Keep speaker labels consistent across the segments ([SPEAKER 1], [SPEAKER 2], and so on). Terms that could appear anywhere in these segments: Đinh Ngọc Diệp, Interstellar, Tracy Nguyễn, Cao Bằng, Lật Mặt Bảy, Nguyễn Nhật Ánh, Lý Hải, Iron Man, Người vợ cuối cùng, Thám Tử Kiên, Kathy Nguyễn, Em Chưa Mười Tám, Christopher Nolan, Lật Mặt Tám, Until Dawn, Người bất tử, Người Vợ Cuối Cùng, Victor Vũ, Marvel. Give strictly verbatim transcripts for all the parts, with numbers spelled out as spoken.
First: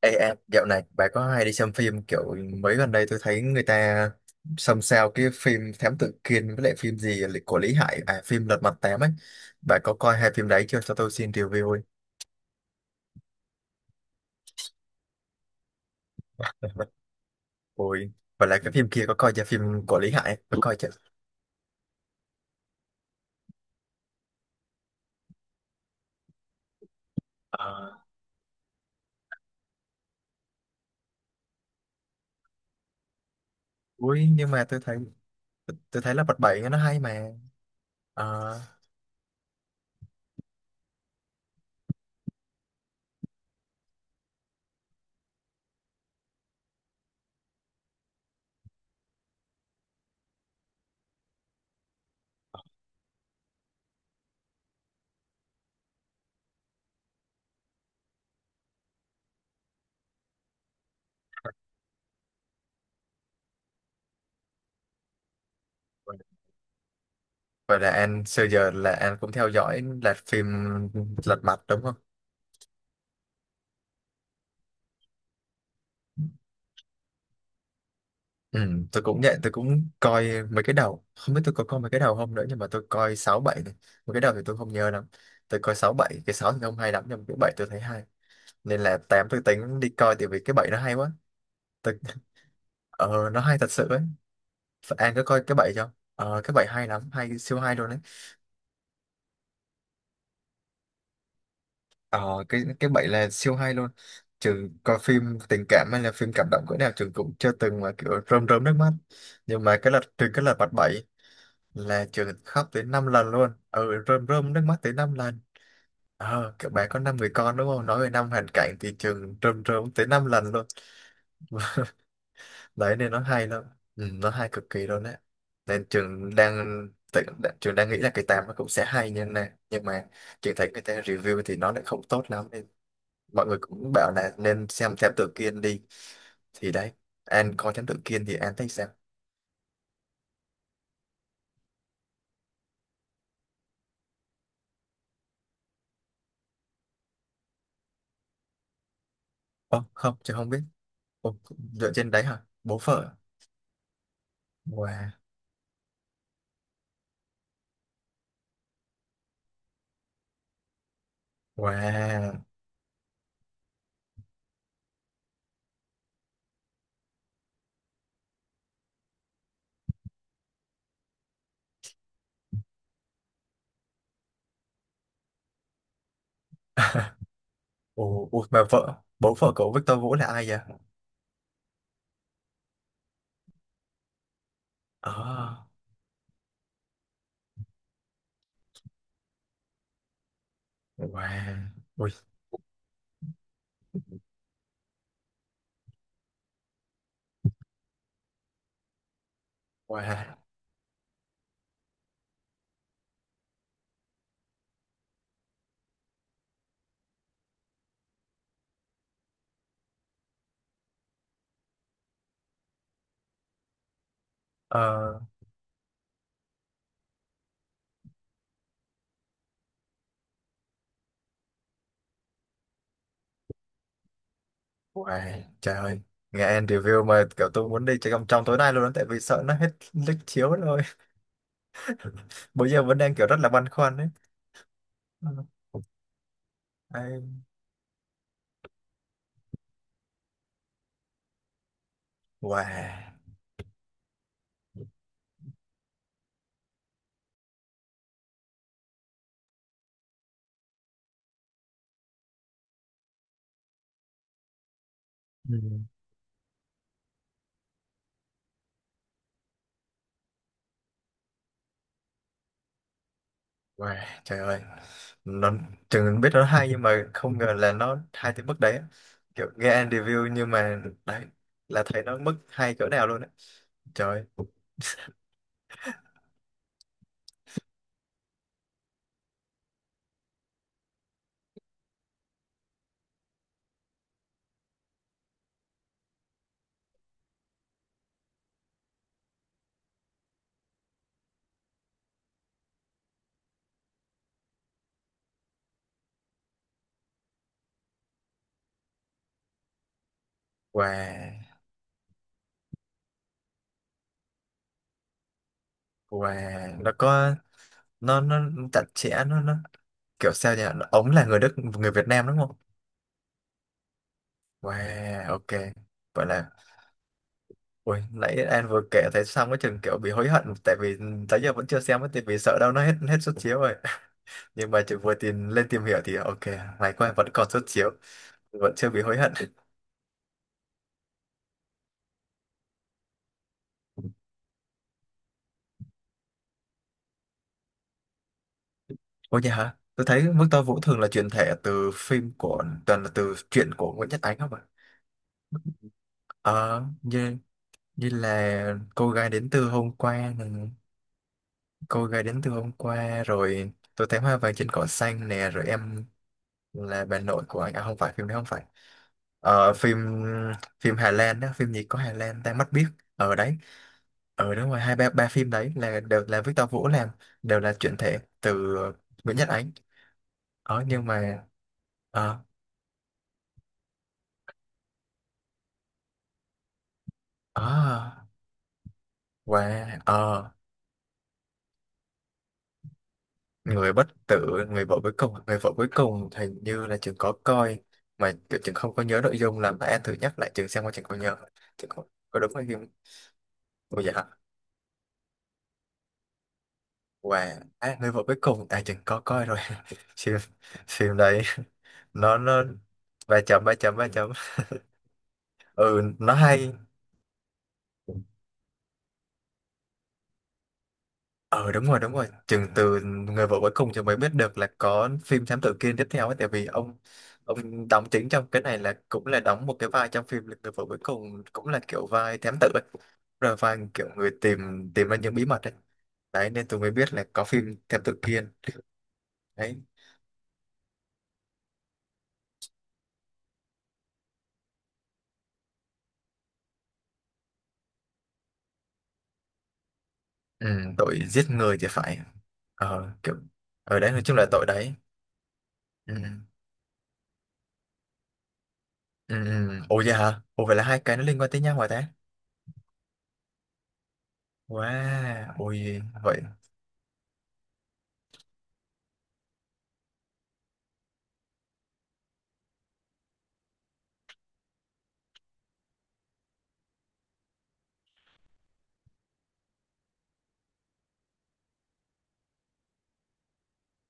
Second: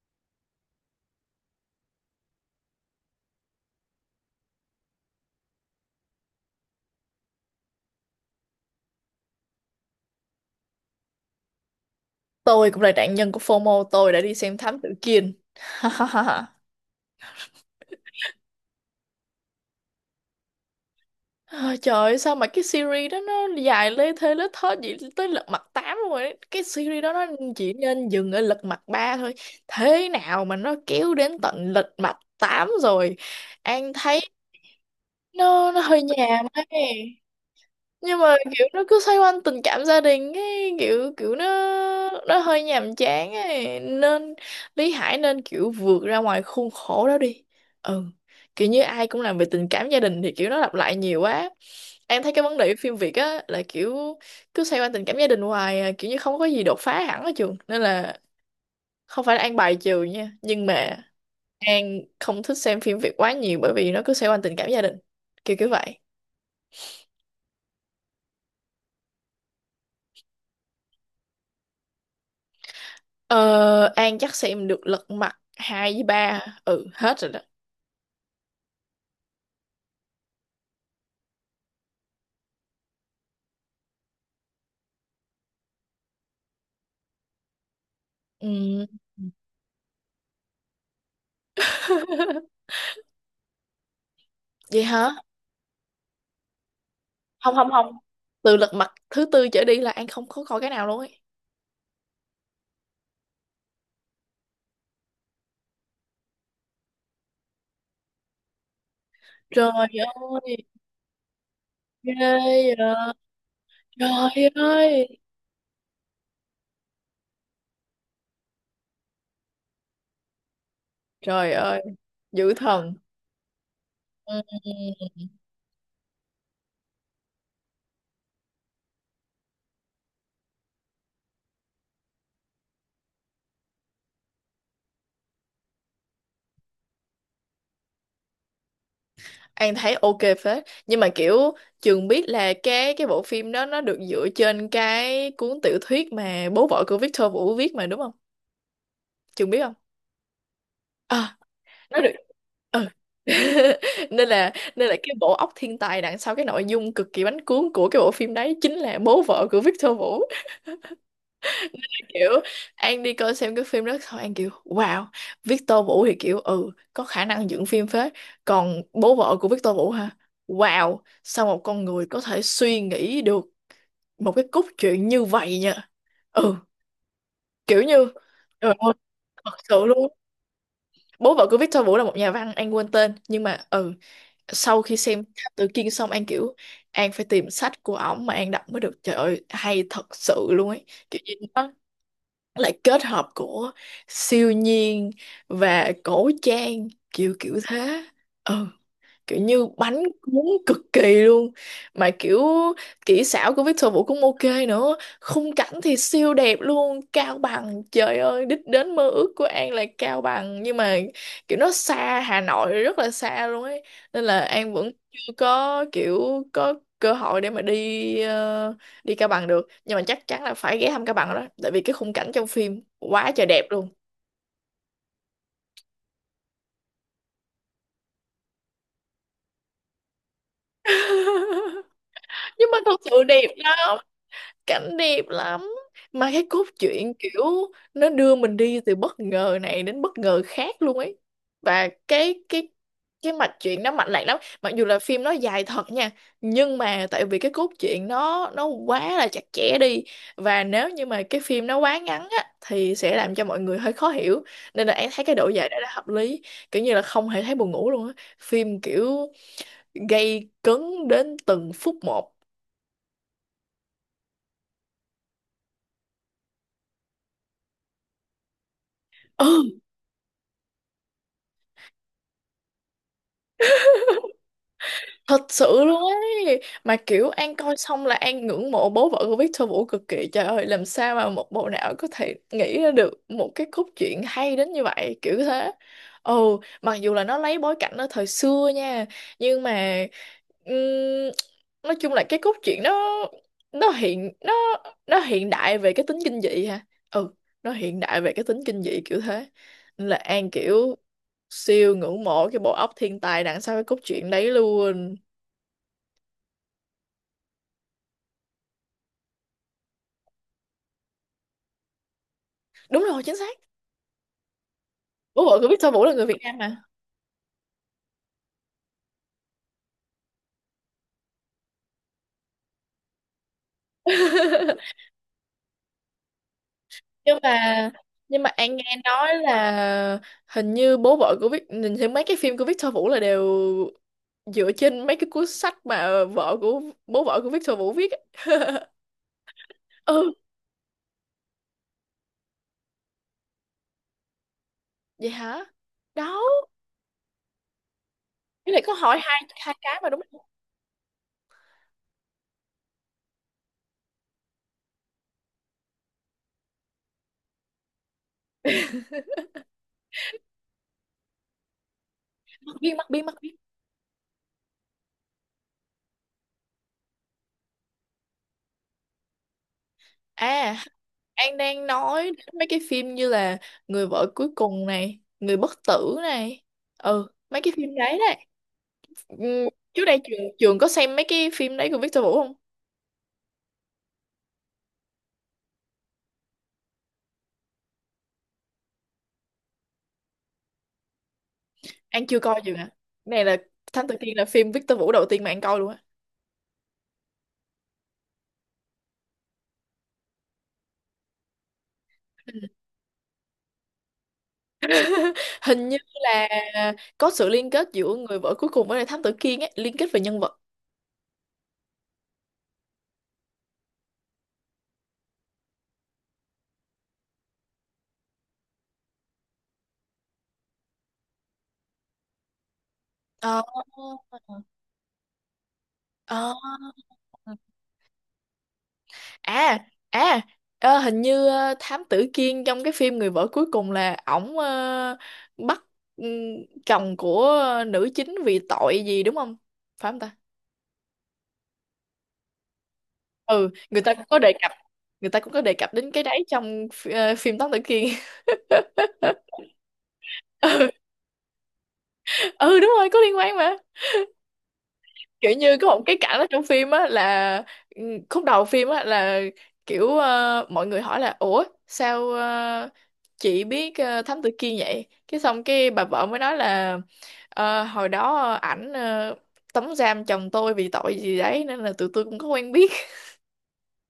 [SPEAKER 1] Ê em, dạo này bà có hay đi xem phim kiểu mấy gần đây tôi thấy người ta xôn xao cái phim Thám Tử Kiên với lại phim gì là của Lý Hải, à phim Lật Mặt Tám ấy. Bà có coi hai phim đấy chưa, cho tôi xin review ấy.
[SPEAKER 2] Tôi cũng là nạn nhân của FOMO, tôi đã đi xem Thám Tử Kiên.
[SPEAKER 1] Ôi, và lại cái phim kia có coi chưa, phim của Lý Hải có coi chưa?
[SPEAKER 2] Ôi trời ơi, sao mà cái series đó nó dài lê thê lết thớt vậy tới lật mặt tám luôn rồi đấy. Cái series đó nó chỉ
[SPEAKER 1] Ờ,
[SPEAKER 2] nên dừng ở lật mặt ba thôi. Thế nào mà nó kéo đến tận lật mặt tám rồi. An thấy
[SPEAKER 1] ui nhưng mà tôi thấy
[SPEAKER 2] nó nó
[SPEAKER 1] tôi
[SPEAKER 2] hơi
[SPEAKER 1] thấy Lật Mặt
[SPEAKER 2] nhàm
[SPEAKER 1] Bảy nó hay
[SPEAKER 2] ấy.
[SPEAKER 1] mà.
[SPEAKER 2] Nhưng mà
[SPEAKER 1] Ờ,
[SPEAKER 2] kiểu nó cứ xoay quanh tình cảm gia đình ấy, kiểu kiểu nó nó hơi nhàm chán ấy nên Lý Hải nên kiểu vượt ra ngoài khuôn khổ đó đi. Ừ, kiểu như ai cũng làm về tình cảm gia đình thì kiểu nó lặp lại nhiều quá. Em thấy cái vấn đề của phim Việt á là kiểu cứ xoay quanh tình cảm gia đình hoài à, kiểu như không có gì đột phá hẳn ở trường, nên là không phải là An bài trừ nha, nhưng mà An không thích xem phim Việt quá nhiều bởi vì nó cứ xoay quanh tình cảm gia đình, kiểu kiểu vậy.
[SPEAKER 1] vậy là anh xưa giờ là anh cũng theo dõi là phim Lật Mặt đúng không?
[SPEAKER 2] Ờ, An chắc xem được lật mặt hai với ba. Ừ, hết rồi đó.
[SPEAKER 1] Ừ, tôi cũng nhận tôi cũng coi mấy cái đầu, không biết tôi có coi mấy cái đầu không nữa nhưng mà tôi coi sáu bảy này. Mấy cái đầu thì tôi không nhớ lắm. Tôi coi sáu bảy, cái sáu thì không hay lắm nhưng mà cái bảy tôi thấy hay. Nên
[SPEAKER 2] Ừ.
[SPEAKER 1] là tám tôi tính đi coi tại vì cái bảy nó hay quá. Tôi, ờ nó hay thật sự ấy.
[SPEAKER 2] Vậy hả?
[SPEAKER 1] An có coi cái bảy không? Ờ cái bảy hay lắm, hay
[SPEAKER 2] Không,
[SPEAKER 1] siêu
[SPEAKER 2] không,
[SPEAKER 1] hay luôn
[SPEAKER 2] không.
[SPEAKER 1] đấy.
[SPEAKER 2] Từ lật mặt thứ tư trở đi là An không có coi cái nào luôn ấy.
[SPEAKER 1] Ờ cái cái bảy là siêu hay luôn. Trừ coi phim tình cảm hay là phim cảm động cỡ nào trường cũng chưa từng mà kiểu rơm rớm nước mắt. Nhưng
[SPEAKER 2] Trời
[SPEAKER 1] mà cái lật trừ cái
[SPEAKER 2] ơi,
[SPEAKER 1] lật mặt bảy là
[SPEAKER 2] ghê
[SPEAKER 1] chủ tịch khóc
[SPEAKER 2] vậy.
[SPEAKER 1] tới năm lần luôn, ừ rơm
[SPEAKER 2] Trời
[SPEAKER 1] rơm nước mắt tới năm
[SPEAKER 2] ơi.
[SPEAKER 1] lần. Ờ các bạn có năm người con đúng không, nói về năm hoàn cảnh thì trường rơm rơm tới năm lần luôn.
[SPEAKER 2] Trời ơi, dữ thần.
[SPEAKER 1] Đấy nên nó hay lắm, ừ, nó
[SPEAKER 2] Ừ.
[SPEAKER 1] hay cực kỳ luôn đấy. Nên trường đang tự- trường đang nghĩ là cái tám nó cũng sẽ hay như này nhưng mà trường thấy người ta review thì nó lại không tốt lắm, nên mọi người cũng bảo là nên xem thám tử Kiên đi, thì đấy, An coi thám tử Kiên thì An thấy sao?
[SPEAKER 2] An thấy ok phết. Nhưng mà kiểu Trường biết là cái cái bộ phim đó nó được dựa trên cái cuốn tiểu thuyết mà bố vợ của Victor Vũ viết mà đúng không? Trường biết không?
[SPEAKER 1] Ồ, không, trường không biết. Ồ, dựa
[SPEAKER 2] Nó được,
[SPEAKER 1] trên đấy hả? Bố
[SPEAKER 2] ừ.
[SPEAKER 1] vợ.
[SPEAKER 2] nên là nên là
[SPEAKER 1] Wow.
[SPEAKER 2] cái bộ óc thiên tài đằng sau cái nội dung cực kỳ bánh cuốn của cái bộ phim đấy chính là bố vợ của Victor Vũ. Kiểu
[SPEAKER 1] Wow.
[SPEAKER 2] An đi coi xem cái phim đó thôi, An kiểu wow. Victor Vũ thì kiểu ừ có khả năng dựng phim phết. Còn bố vợ của Victor Vũ hả? Wow, sao một con người có thể suy nghĩ được một cái cốt truyện như vậy nha. Ừ, kiểu như
[SPEAKER 1] Ồ, ui, mà
[SPEAKER 2] trời ơi,
[SPEAKER 1] vợ, bố
[SPEAKER 2] thật
[SPEAKER 1] vợ cậu
[SPEAKER 2] sự
[SPEAKER 1] Victor Vũ
[SPEAKER 2] luôn.
[SPEAKER 1] là ai vậy?
[SPEAKER 2] Bố vợ của Victor Vũ là một nhà văn, An quên tên, nhưng mà ừ sau khi xem Thám Tử
[SPEAKER 1] À,
[SPEAKER 2] Kiên xong An kiểu An phải tìm sách của ổng mà An đọc mới được. Trời ơi, hay thật sự luôn ấy, kiểu như
[SPEAKER 1] wow,
[SPEAKER 2] nó
[SPEAKER 1] ui,
[SPEAKER 2] lại kết hợp của siêu nhiên và cổ trang kiểu kiểu thế. Ừ, kiểu như bánh
[SPEAKER 1] wow,
[SPEAKER 2] cuốn cực kỳ luôn. Mà kiểu kỹ xảo của Victor Vũ cũng ok nữa, khung cảnh thì siêu đẹp luôn. Cao Bằng, trời ơi, đích đến mơ ước của An là Cao Bằng, nhưng mà kiểu nó xa Hà Nội rất là xa luôn ấy, nên là An vẫn
[SPEAKER 1] ờ,
[SPEAKER 2] chưa có kiểu có cơ hội để mà đi, ờ, đi Cao Bằng được, nhưng mà chắc chắn là phải ghé thăm Cao Bằng rồi đó, tại vì cái khung cảnh trong phim quá trời đẹp luôn.
[SPEAKER 1] wow, trời ơi. Nghe anh review mà kiểu tôi muốn đi chơi trong trong tối nay luôn đó, tại vì sợ nó hết lịch chiếu rồi.
[SPEAKER 2] Nhưng
[SPEAKER 1] Bây
[SPEAKER 2] mà
[SPEAKER 1] giờ vẫn
[SPEAKER 2] thật
[SPEAKER 1] đang
[SPEAKER 2] sự
[SPEAKER 1] kiểu rất
[SPEAKER 2] đẹp
[SPEAKER 1] là băn khoăn
[SPEAKER 2] lắm,
[SPEAKER 1] đấy.
[SPEAKER 2] cảnh đẹp
[SPEAKER 1] Ừ,
[SPEAKER 2] lắm, mà cái cốt truyện
[SPEAKER 1] ai-
[SPEAKER 2] kiểu nó đưa mình đi từ bất ngờ này đến bất ngờ khác luôn ấy. Và cái cái
[SPEAKER 1] Wow,
[SPEAKER 2] cái mạch truyện nó mạch lạc lắm, mặc dù là phim nó dài thật nha, nhưng mà tại vì cái cốt truyện nó nó quá là chặt chẽ đi, và nếu như mà cái phim nó quá ngắn á thì sẽ làm cho mọi người hơi khó hiểu, nên là em thấy cái độ dài đó là hợp lý, kiểu như là không hề thấy buồn ngủ luôn á, phim kiểu gây cấn đến từng phút một.
[SPEAKER 1] wow, trời ơi. Nó, chừng biết nó hay nhưng mà không ngờ là nó hay tới mức đấy á. Kiểu
[SPEAKER 2] Ừ,
[SPEAKER 1] nghe anh review nhưng mà đấy, là thấy nó mức hay cỡ nào luôn đấy. Trời, ơi,
[SPEAKER 2] thật sự luôn ấy, mà kiểu An coi xong là An ngưỡng mộ bố vợ của Victor Vũ cực kỳ. Trời ơi, làm sao mà một bộ não có thể nghĩ ra được một cái cốt truyện hay đến như vậy, kiểu thế. Ồ, mặc dù là nó lấy bối cảnh ở thời xưa nha, nhưng mà ừm, nói chung là cái cốt truyện nó nó hiện nó nó hiện đại về cái tính kinh dị ha. Ừ, nó hiện đại về cái tính kinh dị kiểu thế. Nên là An kiểu
[SPEAKER 1] wow.
[SPEAKER 2] siêu ngưỡng mộ cái bộ óc thiên tài đằng sau cái cốt truyện đấy luôn.
[SPEAKER 1] Wow, nó có nó nó chặt chẽ nó nó kiểu sao nhỉ? Ông là người Đức, người Việt Nam đúng không?
[SPEAKER 2] Đúng rồi, chính xác.
[SPEAKER 1] Wow,
[SPEAKER 2] Bố
[SPEAKER 1] ok.
[SPEAKER 2] vợ của Victor Vũ là người
[SPEAKER 1] Vậy
[SPEAKER 2] Việt
[SPEAKER 1] là
[SPEAKER 2] Nam mà.
[SPEAKER 1] ui, nãy anh vừa kể thấy xong cái chừng kiểu bị hối hận tại vì tới giờ vẫn chưa xem ấy, tại vì sợ đâu nó hết hết suất chiếu rồi. Nhưng mà chị vừa tìm lên tìm hiểu thì ok, may quá vẫn
[SPEAKER 2] nhưng
[SPEAKER 1] còn suất
[SPEAKER 2] mà
[SPEAKER 1] chiếu,
[SPEAKER 2] nhưng mà
[SPEAKER 1] vẫn
[SPEAKER 2] An
[SPEAKER 1] chưa
[SPEAKER 2] nghe
[SPEAKER 1] bị hối hận.
[SPEAKER 2] nói là hình như bố vợ của Vic nhìn thấy mấy cái phim của Victor Vũ là đều dựa trên mấy cái cuốn sách mà vợ của bố vợ của Victor Vũ viết á.
[SPEAKER 1] Ôi nhà hả? Tôi thấy
[SPEAKER 2] Ừ,
[SPEAKER 1] Mức Tơ Vũ thường là chuyển thể từ phim của toàn là từ truyện của Nguyễn Nhật Ánh không ạ?
[SPEAKER 2] vậy hả? Đó,
[SPEAKER 1] Ờ, như như
[SPEAKER 2] cái
[SPEAKER 1] là
[SPEAKER 2] này có
[SPEAKER 1] cô
[SPEAKER 2] hỏi
[SPEAKER 1] gái
[SPEAKER 2] hai
[SPEAKER 1] đến từ
[SPEAKER 2] hai
[SPEAKER 1] hôm
[SPEAKER 2] cái mà đúng
[SPEAKER 1] qua
[SPEAKER 2] không?
[SPEAKER 1] này. Cô gái đến từ hôm qua rồi tôi thấy hoa vàng trên cỏ xanh nè rồi em là bà nội của anh, à không phải phim đấy không phải, ờ, phim phim Hà Lan đó, phim gì có Hà Lan ta mắt
[SPEAKER 2] Mặt
[SPEAKER 1] biết
[SPEAKER 2] biên, mặt biên, mặt
[SPEAKER 1] ở
[SPEAKER 2] biên.
[SPEAKER 1] đấy ở. Đúng rồi hai ba ba phim đấy là đều là Victor Vũ làm, đều là chuyển thể từ Nguyễn Nhật Ánh.
[SPEAKER 2] À,
[SPEAKER 1] Ờ nhưng mà
[SPEAKER 2] An đang nói
[SPEAKER 1] ờ
[SPEAKER 2] đến mấy cái phim như là Người vợ cuối cùng này, Người bất tử này. Ừ, mấy
[SPEAKER 1] ờ
[SPEAKER 2] cái phim đấy đấy.
[SPEAKER 1] wow
[SPEAKER 2] Ừ, trước đây trường
[SPEAKER 1] ờ
[SPEAKER 2] trường có xem mấy cái phim đấy của Victor Vũ không?
[SPEAKER 1] người bất tử, người vợ cuối cùng, người vợ cuối cùng hình như là trường có coi mà kiểu trường không có nhớ nội dung, làm bạn thử nhắc lại trường xem qua trường có nhớ, trường có,
[SPEAKER 2] An
[SPEAKER 1] có
[SPEAKER 2] chưa
[SPEAKER 1] đúng
[SPEAKER 2] coi
[SPEAKER 1] hay
[SPEAKER 2] trường
[SPEAKER 1] không.
[SPEAKER 2] à? Này là
[SPEAKER 1] Ủa
[SPEAKER 2] Thám Tử Kiên
[SPEAKER 1] dạ.
[SPEAKER 2] là phim Victor Vũ đầu tiên mà An coi luôn á.
[SPEAKER 1] Và à, người vợ cuối cùng à trường có coi rồi. Phim phim đấy nó nó ba chấm ba chấm ba chấm,
[SPEAKER 2] Hình như
[SPEAKER 1] ừ nó
[SPEAKER 2] là
[SPEAKER 1] hay.
[SPEAKER 2] có sự liên kết giữa người vợ cuối cùng với lại Thám Tử Kiên ấy, liên kết về nhân vật.
[SPEAKER 1] Ờ đúng rồi đúng rồi, Chừng từ người vợ cuối cùng thì mới biết được là có phim Thám Tử Kiên tiếp theo ấy. Tại vì ông ông đóng chính trong cái này là cũng là đóng một cái vai trong phim Người vợ cuối cùng cũng là kiểu vai thám tử ấy. Rồi
[SPEAKER 2] Ờ.
[SPEAKER 1] vai kiểu người tìm tìm ra những bí mật ấy. Đấy
[SPEAKER 2] Ờ.
[SPEAKER 1] nên tôi mới biết là có phim Thám Tử Kiên.
[SPEAKER 2] À,
[SPEAKER 1] Đấy.
[SPEAKER 2] à, ờ, hình như ờ, Thám Tử Kiên trong cái phim Người vợ cuối cùng là ổng ờ, bắt ừm, chồng của nữ chính vì tội gì đúng không? Phải không ta?
[SPEAKER 1] Ừ, tội giết người thì phải. Ờ kiểu
[SPEAKER 2] Ừ,
[SPEAKER 1] ở
[SPEAKER 2] người
[SPEAKER 1] đấy
[SPEAKER 2] ta
[SPEAKER 1] nói
[SPEAKER 2] cũng
[SPEAKER 1] chung
[SPEAKER 2] có
[SPEAKER 1] là
[SPEAKER 2] đề
[SPEAKER 1] tội
[SPEAKER 2] cập
[SPEAKER 1] đấy.
[SPEAKER 2] người ta cũng có đề cập đến
[SPEAKER 1] Ừ.
[SPEAKER 2] cái đấy trong phi- ờ, phim Thám Tử Kiên.
[SPEAKER 1] Ừ. Ừ. Ồ vậy hả? Ồ vậy là
[SPEAKER 2] Ừ,
[SPEAKER 1] hai cái nó liên quan tới nhau hả ta?
[SPEAKER 2] ừ đúng rồi, có liên quan mà.
[SPEAKER 1] Wow,
[SPEAKER 2] Kiểu như có
[SPEAKER 1] ôi
[SPEAKER 2] một cái cảnh
[SPEAKER 1] vậy.
[SPEAKER 2] ở trong phim á là ừ, khúc đầu phim á là kiểu ờ, mọi người hỏi là ủa sao ờ, chị biết ờ, Thám Tử Kiên vậy, cái xong cái bà vợ mới nói là "Ờ, hồi đó ờ, ảnh ờ, tống giam chồng tôi vì tội gì đấy nên là tụi tôi cũng có quen biết."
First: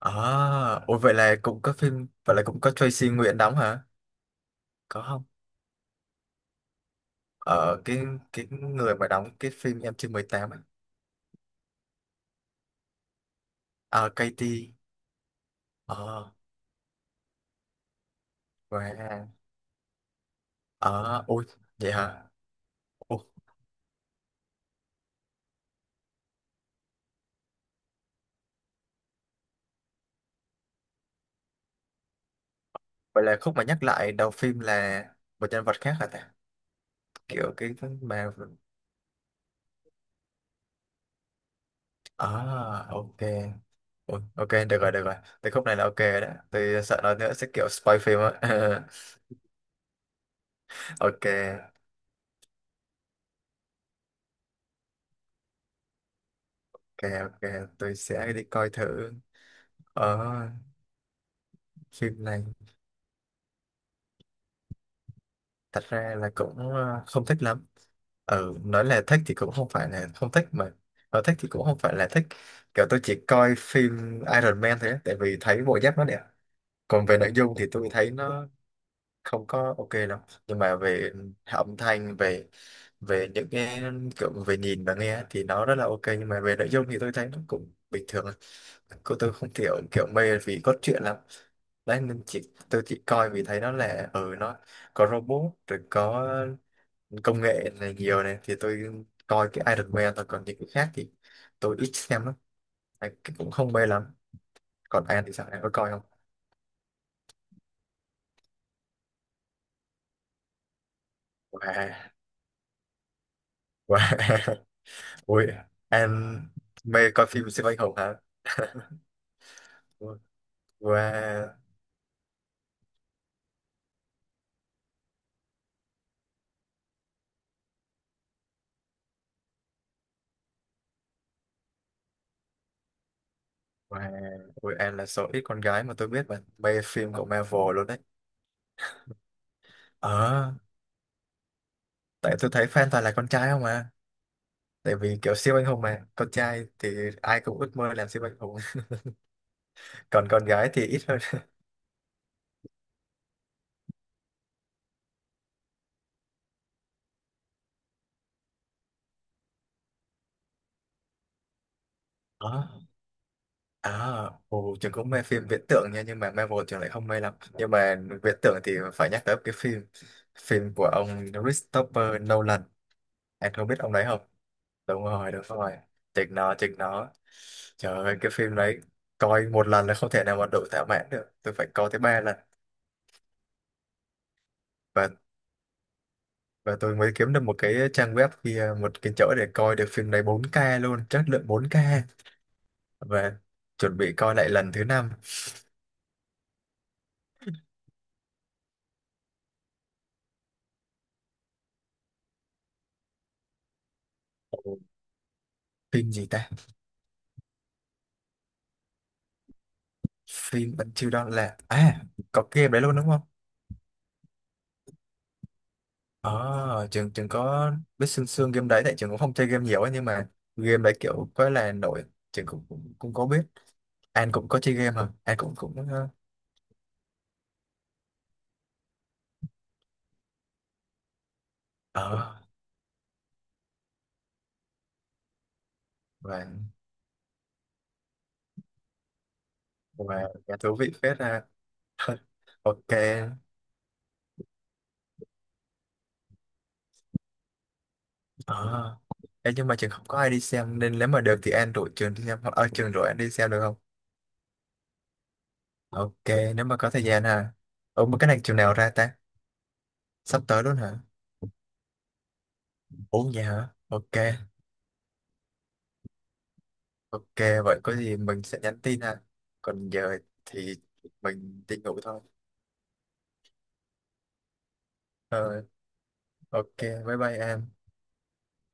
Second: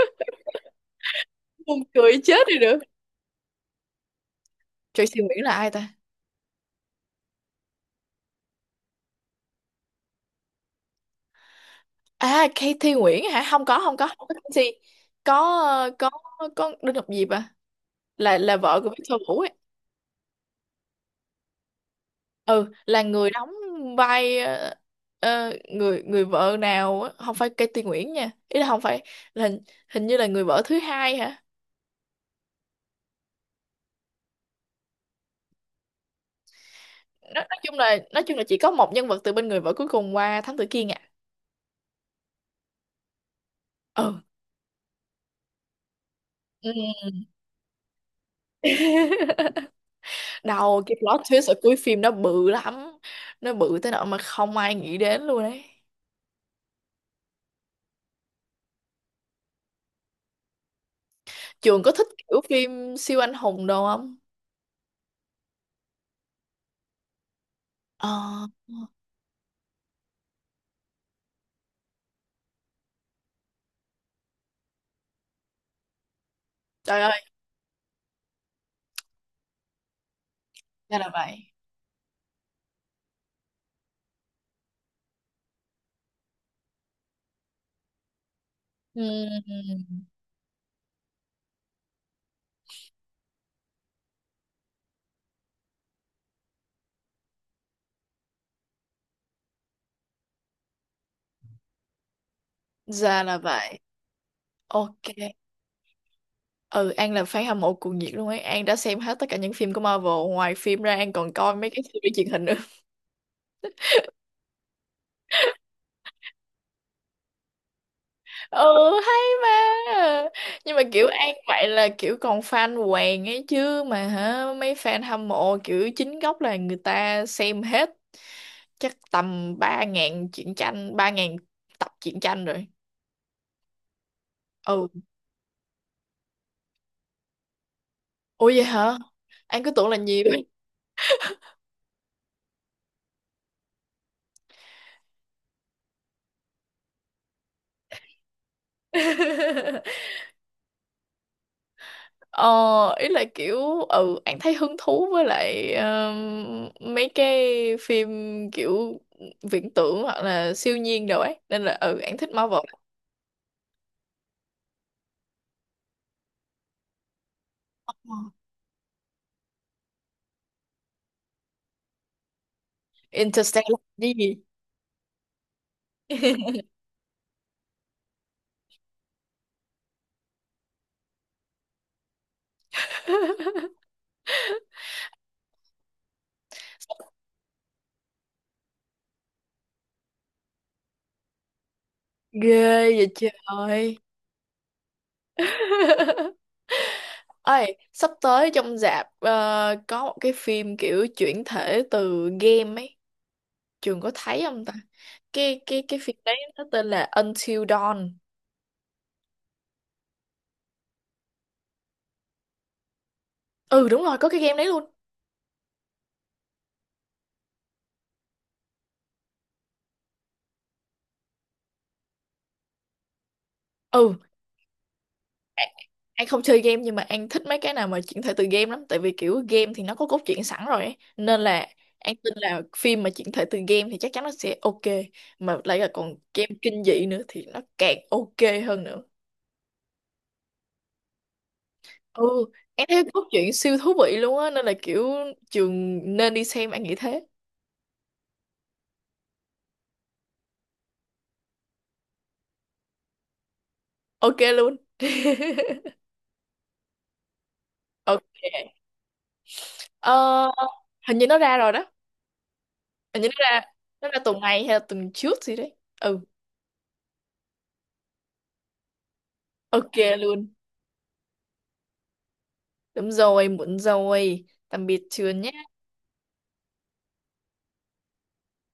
[SPEAKER 1] À, ôi vậy là cũng có
[SPEAKER 2] Buồn
[SPEAKER 1] phim,
[SPEAKER 2] cười
[SPEAKER 1] vậy là
[SPEAKER 2] chết đi
[SPEAKER 1] cũng có
[SPEAKER 2] được.
[SPEAKER 1] Tracy Nguyễn đóng hả? Có
[SPEAKER 2] Tracy
[SPEAKER 1] không?
[SPEAKER 2] Nguyễn là ai ta?
[SPEAKER 1] Ở cái cái người mà đóng cái phim Em chưa mười tám, ấy.
[SPEAKER 2] À, Kathy Nguyễn hả? Không có, không có,
[SPEAKER 1] À,
[SPEAKER 2] không có Kathy.
[SPEAKER 1] Katie.
[SPEAKER 2] Có ờ, có
[SPEAKER 1] Ờ,
[SPEAKER 2] có Đinh Ngọc Diệp à? Là là vợ của Victor
[SPEAKER 1] wow.
[SPEAKER 2] Vũ ấy.
[SPEAKER 1] Ờ, ôi, vậy hả?
[SPEAKER 2] Ừ, là
[SPEAKER 1] Ồ,
[SPEAKER 2] người đóng vai ờ, ờ, người người vợ nào á, không phải Kathy Nguyễn nha. Ý là không phải là hình, hình như là người vợ thứ hai hả?
[SPEAKER 1] vậy là khúc mà nhắc lại đầu phim là một nhân vật khác hả ta?
[SPEAKER 2] Nói,
[SPEAKER 1] Kiểu
[SPEAKER 2] nói
[SPEAKER 1] cái
[SPEAKER 2] chung là nói
[SPEAKER 1] mà...
[SPEAKER 2] chung là chỉ có một nhân vật từ bên người vợ cuối cùng qua Thám Tử Kiên à.
[SPEAKER 1] À, ok.
[SPEAKER 2] Ừ.
[SPEAKER 1] Ôi, ok, được rồi, được rồi. Từ khúc này là ok đó. Tôi sợ
[SPEAKER 2] Ừ.
[SPEAKER 1] nói nữa sẽ kiểu spoil phim á.
[SPEAKER 2] Đầu cái plot
[SPEAKER 1] Ok,
[SPEAKER 2] twist ở cuối phim nó bự lắm. Nó bự tới nỗi mà không ai nghĩ đến luôn đấy.
[SPEAKER 1] ok, ok. Tôi sẽ đi coi thử. Ờ,
[SPEAKER 2] Trường có thích
[SPEAKER 1] phim
[SPEAKER 2] kiểu
[SPEAKER 1] này.
[SPEAKER 2] phim siêu anh hùng đâu không?
[SPEAKER 1] Thật ra là cũng ờ, không thích lắm,
[SPEAKER 2] Ờ,
[SPEAKER 1] ừ nói là thích thì cũng không phải là không thích, mà nói thích thì cũng không phải là thích, kiểu tôi chỉ coi phim Iron Man thôi á, tại vì thấy bộ giáp nó đẹp.
[SPEAKER 2] trời
[SPEAKER 1] Còn về
[SPEAKER 2] ơi,
[SPEAKER 1] nội dung thì tôi thấy nó không có ok lắm, nhưng mà
[SPEAKER 2] ra là
[SPEAKER 1] về
[SPEAKER 2] vậy.
[SPEAKER 1] âm thanh về về những cái kiểu về nhìn và nghe thì nó rất là ok nhưng mà về nội dung thì tôi thấy nó cũng bình thường, cô tôi không kiểu
[SPEAKER 2] Ừm,
[SPEAKER 1] kiểu mê vì cốt truyện lắm. Đấy nên chỉ tôi chỉ coi vì thấy nó là ừ nó có robot rồi có công nghệ này nhiều này thì tôi coi cái Iron Man thôi, còn những cái khác thì tôi ít xem lắm. À,
[SPEAKER 2] ra
[SPEAKER 1] cái
[SPEAKER 2] là
[SPEAKER 1] cũng không
[SPEAKER 2] vậy.
[SPEAKER 1] mê lắm.
[SPEAKER 2] Ok.
[SPEAKER 1] Còn An thì sao, An có coi không?
[SPEAKER 2] Ừ, An là fan hâm mộ cuồng nhiệt luôn ấy. An đã xem hết tất cả những phim của Marvel. Ngoài phim ra, An còn coi mấy cái
[SPEAKER 1] Wow,
[SPEAKER 2] series truyền hình nữa.
[SPEAKER 1] wow. Ui An mê coi phim siêu anh hùng hả?
[SPEAKER 2] Ừ, hay mà.
[SPEAKER 1] Wow,
[SPEAKER 2] Nhưng mà kiểu An vậy là kiểu còn fan hoàng ấy chứ. Mà hả, mấy fan hâm mộ kiểu chính gốc là người ta xem hết chắc tầm ba ngàn truyện tranh, ba ngàn tập truyện tranh rồi.
[SPEAKER 1] wow, ui
[SPEAKER 2] Ừ.
[SPEAKER 1] An là số ít con gái mà tôi biết mà mê phim của Marvel luôn đấy.
[SPEAKER 2] Ủa vậy hả? An cứ tưởng là nhiều.
[SPEAKER 1] Ờ tại tôi thấy fan toàn là con trai không mà, tại vì kiểu siêu anh hùng mà con trai thì ai cũng ước mơ làm siêu anh hùng. Còn con gái thì ít hơn.
[SPEAKER 2] Ờ, ý là kiểu ừ An thấy hứng thú với lại um, mấy cái phim kiểu viễn tưởng hoặc là siêu nhiên đồ ấy, nên là ừ An thích Marvel.
[SPEAKER 1] Ờ. À, ồ, Trường cũng mê phim viễn tưởng nha, nhưng mà Marvel Trường lại không mê lắm. Nhưng
[SPEAKER 2] Ờ.
[SPEAKER 1] mà viễn tưởng thì phải nhắc tới cái phim phim của ông Christopher Nolan. Anh không
[SPEAKER 2] Interstellar
[SPEAKER 1] biết ông đấy
[SPEAKER 2] cái
[SPEAKER 1] không?
[SPEAKER 2] gì?
[SPEAKER 1] Đúng rồi, đúng rồi. Chính nó, chính nó. Trời ơi, cái phim đấy coi một lần là không thể nào mà đủ thỏa mãn được. Tôi phải coi tới ba lần. Và và tôi mới kiếm được một cái trang web kia, một cái chỗ để coi được phim đấy bốn k luôn, chất lượng bốn k.
[SPEAKER 2] Ghê vậy
[SPEAKER 1] Và chuẩn
[SPEAKER 2] trời.
[SPEAKER 1] bị coi lại lần thứ năm.
[SPEAKER 2] Ơi, sắp tới trong rạp ờ, có một cái phim kiểu chuyển thể từ game ấy. Trường có thấy không ta?
[SPEAKER 1] Ồ,
[SPEAKER 2] Cái cái cái
[SPEAKER 1] phim
[SPEAKER 2] phim
[SPEAKER 1] gì
[SPEAKER 2] đấy
[SPEAKER 1] ta?
[SPEAKER 2] nó tên là Until Dawn.
[SPEAKER 1] Phim Until Dawn là à có game đấy luôn đúng không?
[SPEAKER 2] Ừ đúng rồi, có cái game đấy luôn.
[SPEAKER 1] Ờ trường trường có biết sương sương game đấy tại trường cũng không chơi game nhiều ấy, nhưng mà game đấy kiểu có là nổi, trường cũng, cũng cũng có biết.
[SPEAKER 2] ừ
[SPEAKER 1] An cũng có chơi game hả, An cũng
[SPEAKER 2] An
[SPEAKER 1] cũng ờ
[SPEAKER 2] An không chơi game, nhưng mà An thích mấy cái nào mà chuyển thể từ game lắm, tại vì kiểu game thì nó có cốt truyện sẵn rồi ấy, nên là An tin
[SPEAKER 1] ờ,
[SPEAKER 2] là phim mà chuyển thể từ game thì chắc chắn nó sẽ ok, mà lại là còn
[SPEAKER 1] và
[SPEAKER 2] game kinh dị nữa thì nó càng ok hơn nữa.
[SPEAKER 1] và và thú vị phết ra.
[SPEAKER 2] ừ
[SPEAKER 1] Ok.
[SPEAKER 2] An thấy cốt truyện siêu thú vị luôn á, nên là kiểu trường nên đi xem, An nghĩ thế.
[SPEAKER 1] Ờ. Ê, nhưng mà trường không có ai đi xem nên nếu mà được thì An rủ trường đi xem hoặc ở trường rủ An đi xem được không?
[SPEAKER 2] Ok luôn.
[SPEAKER 1] Ok nếu mà có thời gian hả. Ủa mà cái
[SPEAKER 2] Ok.
[SPEAKER 1] này trường nào ra ta, sắp
[SPEAKER 2] Ờ,
[SPEAKER 1] tới luôn hả?
[SPEAKER 2] hình như nó ra rồi đó. Hình như
[SPEAKER 1] Ủa
[SPEAKER 2] nó
[SPEAKER 1] vậy
[SPEAKER 2] ra
[SPEAKER 1] hả,
[SPEAKER 2] nó
[SPEAKER 1] ok.
[SPEAKER 2] ra tuần này hay là tuần trước gì đấy. Ừ.
[SPEAKER 1] Ok, vậy có gì mình sẽ nhắn tin ha. Còn
[SPEAKER 2] Ok
[SPEAKER 1] giờ
[SPEAKER 2] luôn.
[SPEAKER 1] thì mình đi ngủ thôi.
[SPEAKER 2] Đúng rồi, muộn rồi. Tạm biệt trường
[SPEAKER 1] Ờ,
[SPEAKER 2] nhé.
[SPEAKER 1] ok, bye bye em.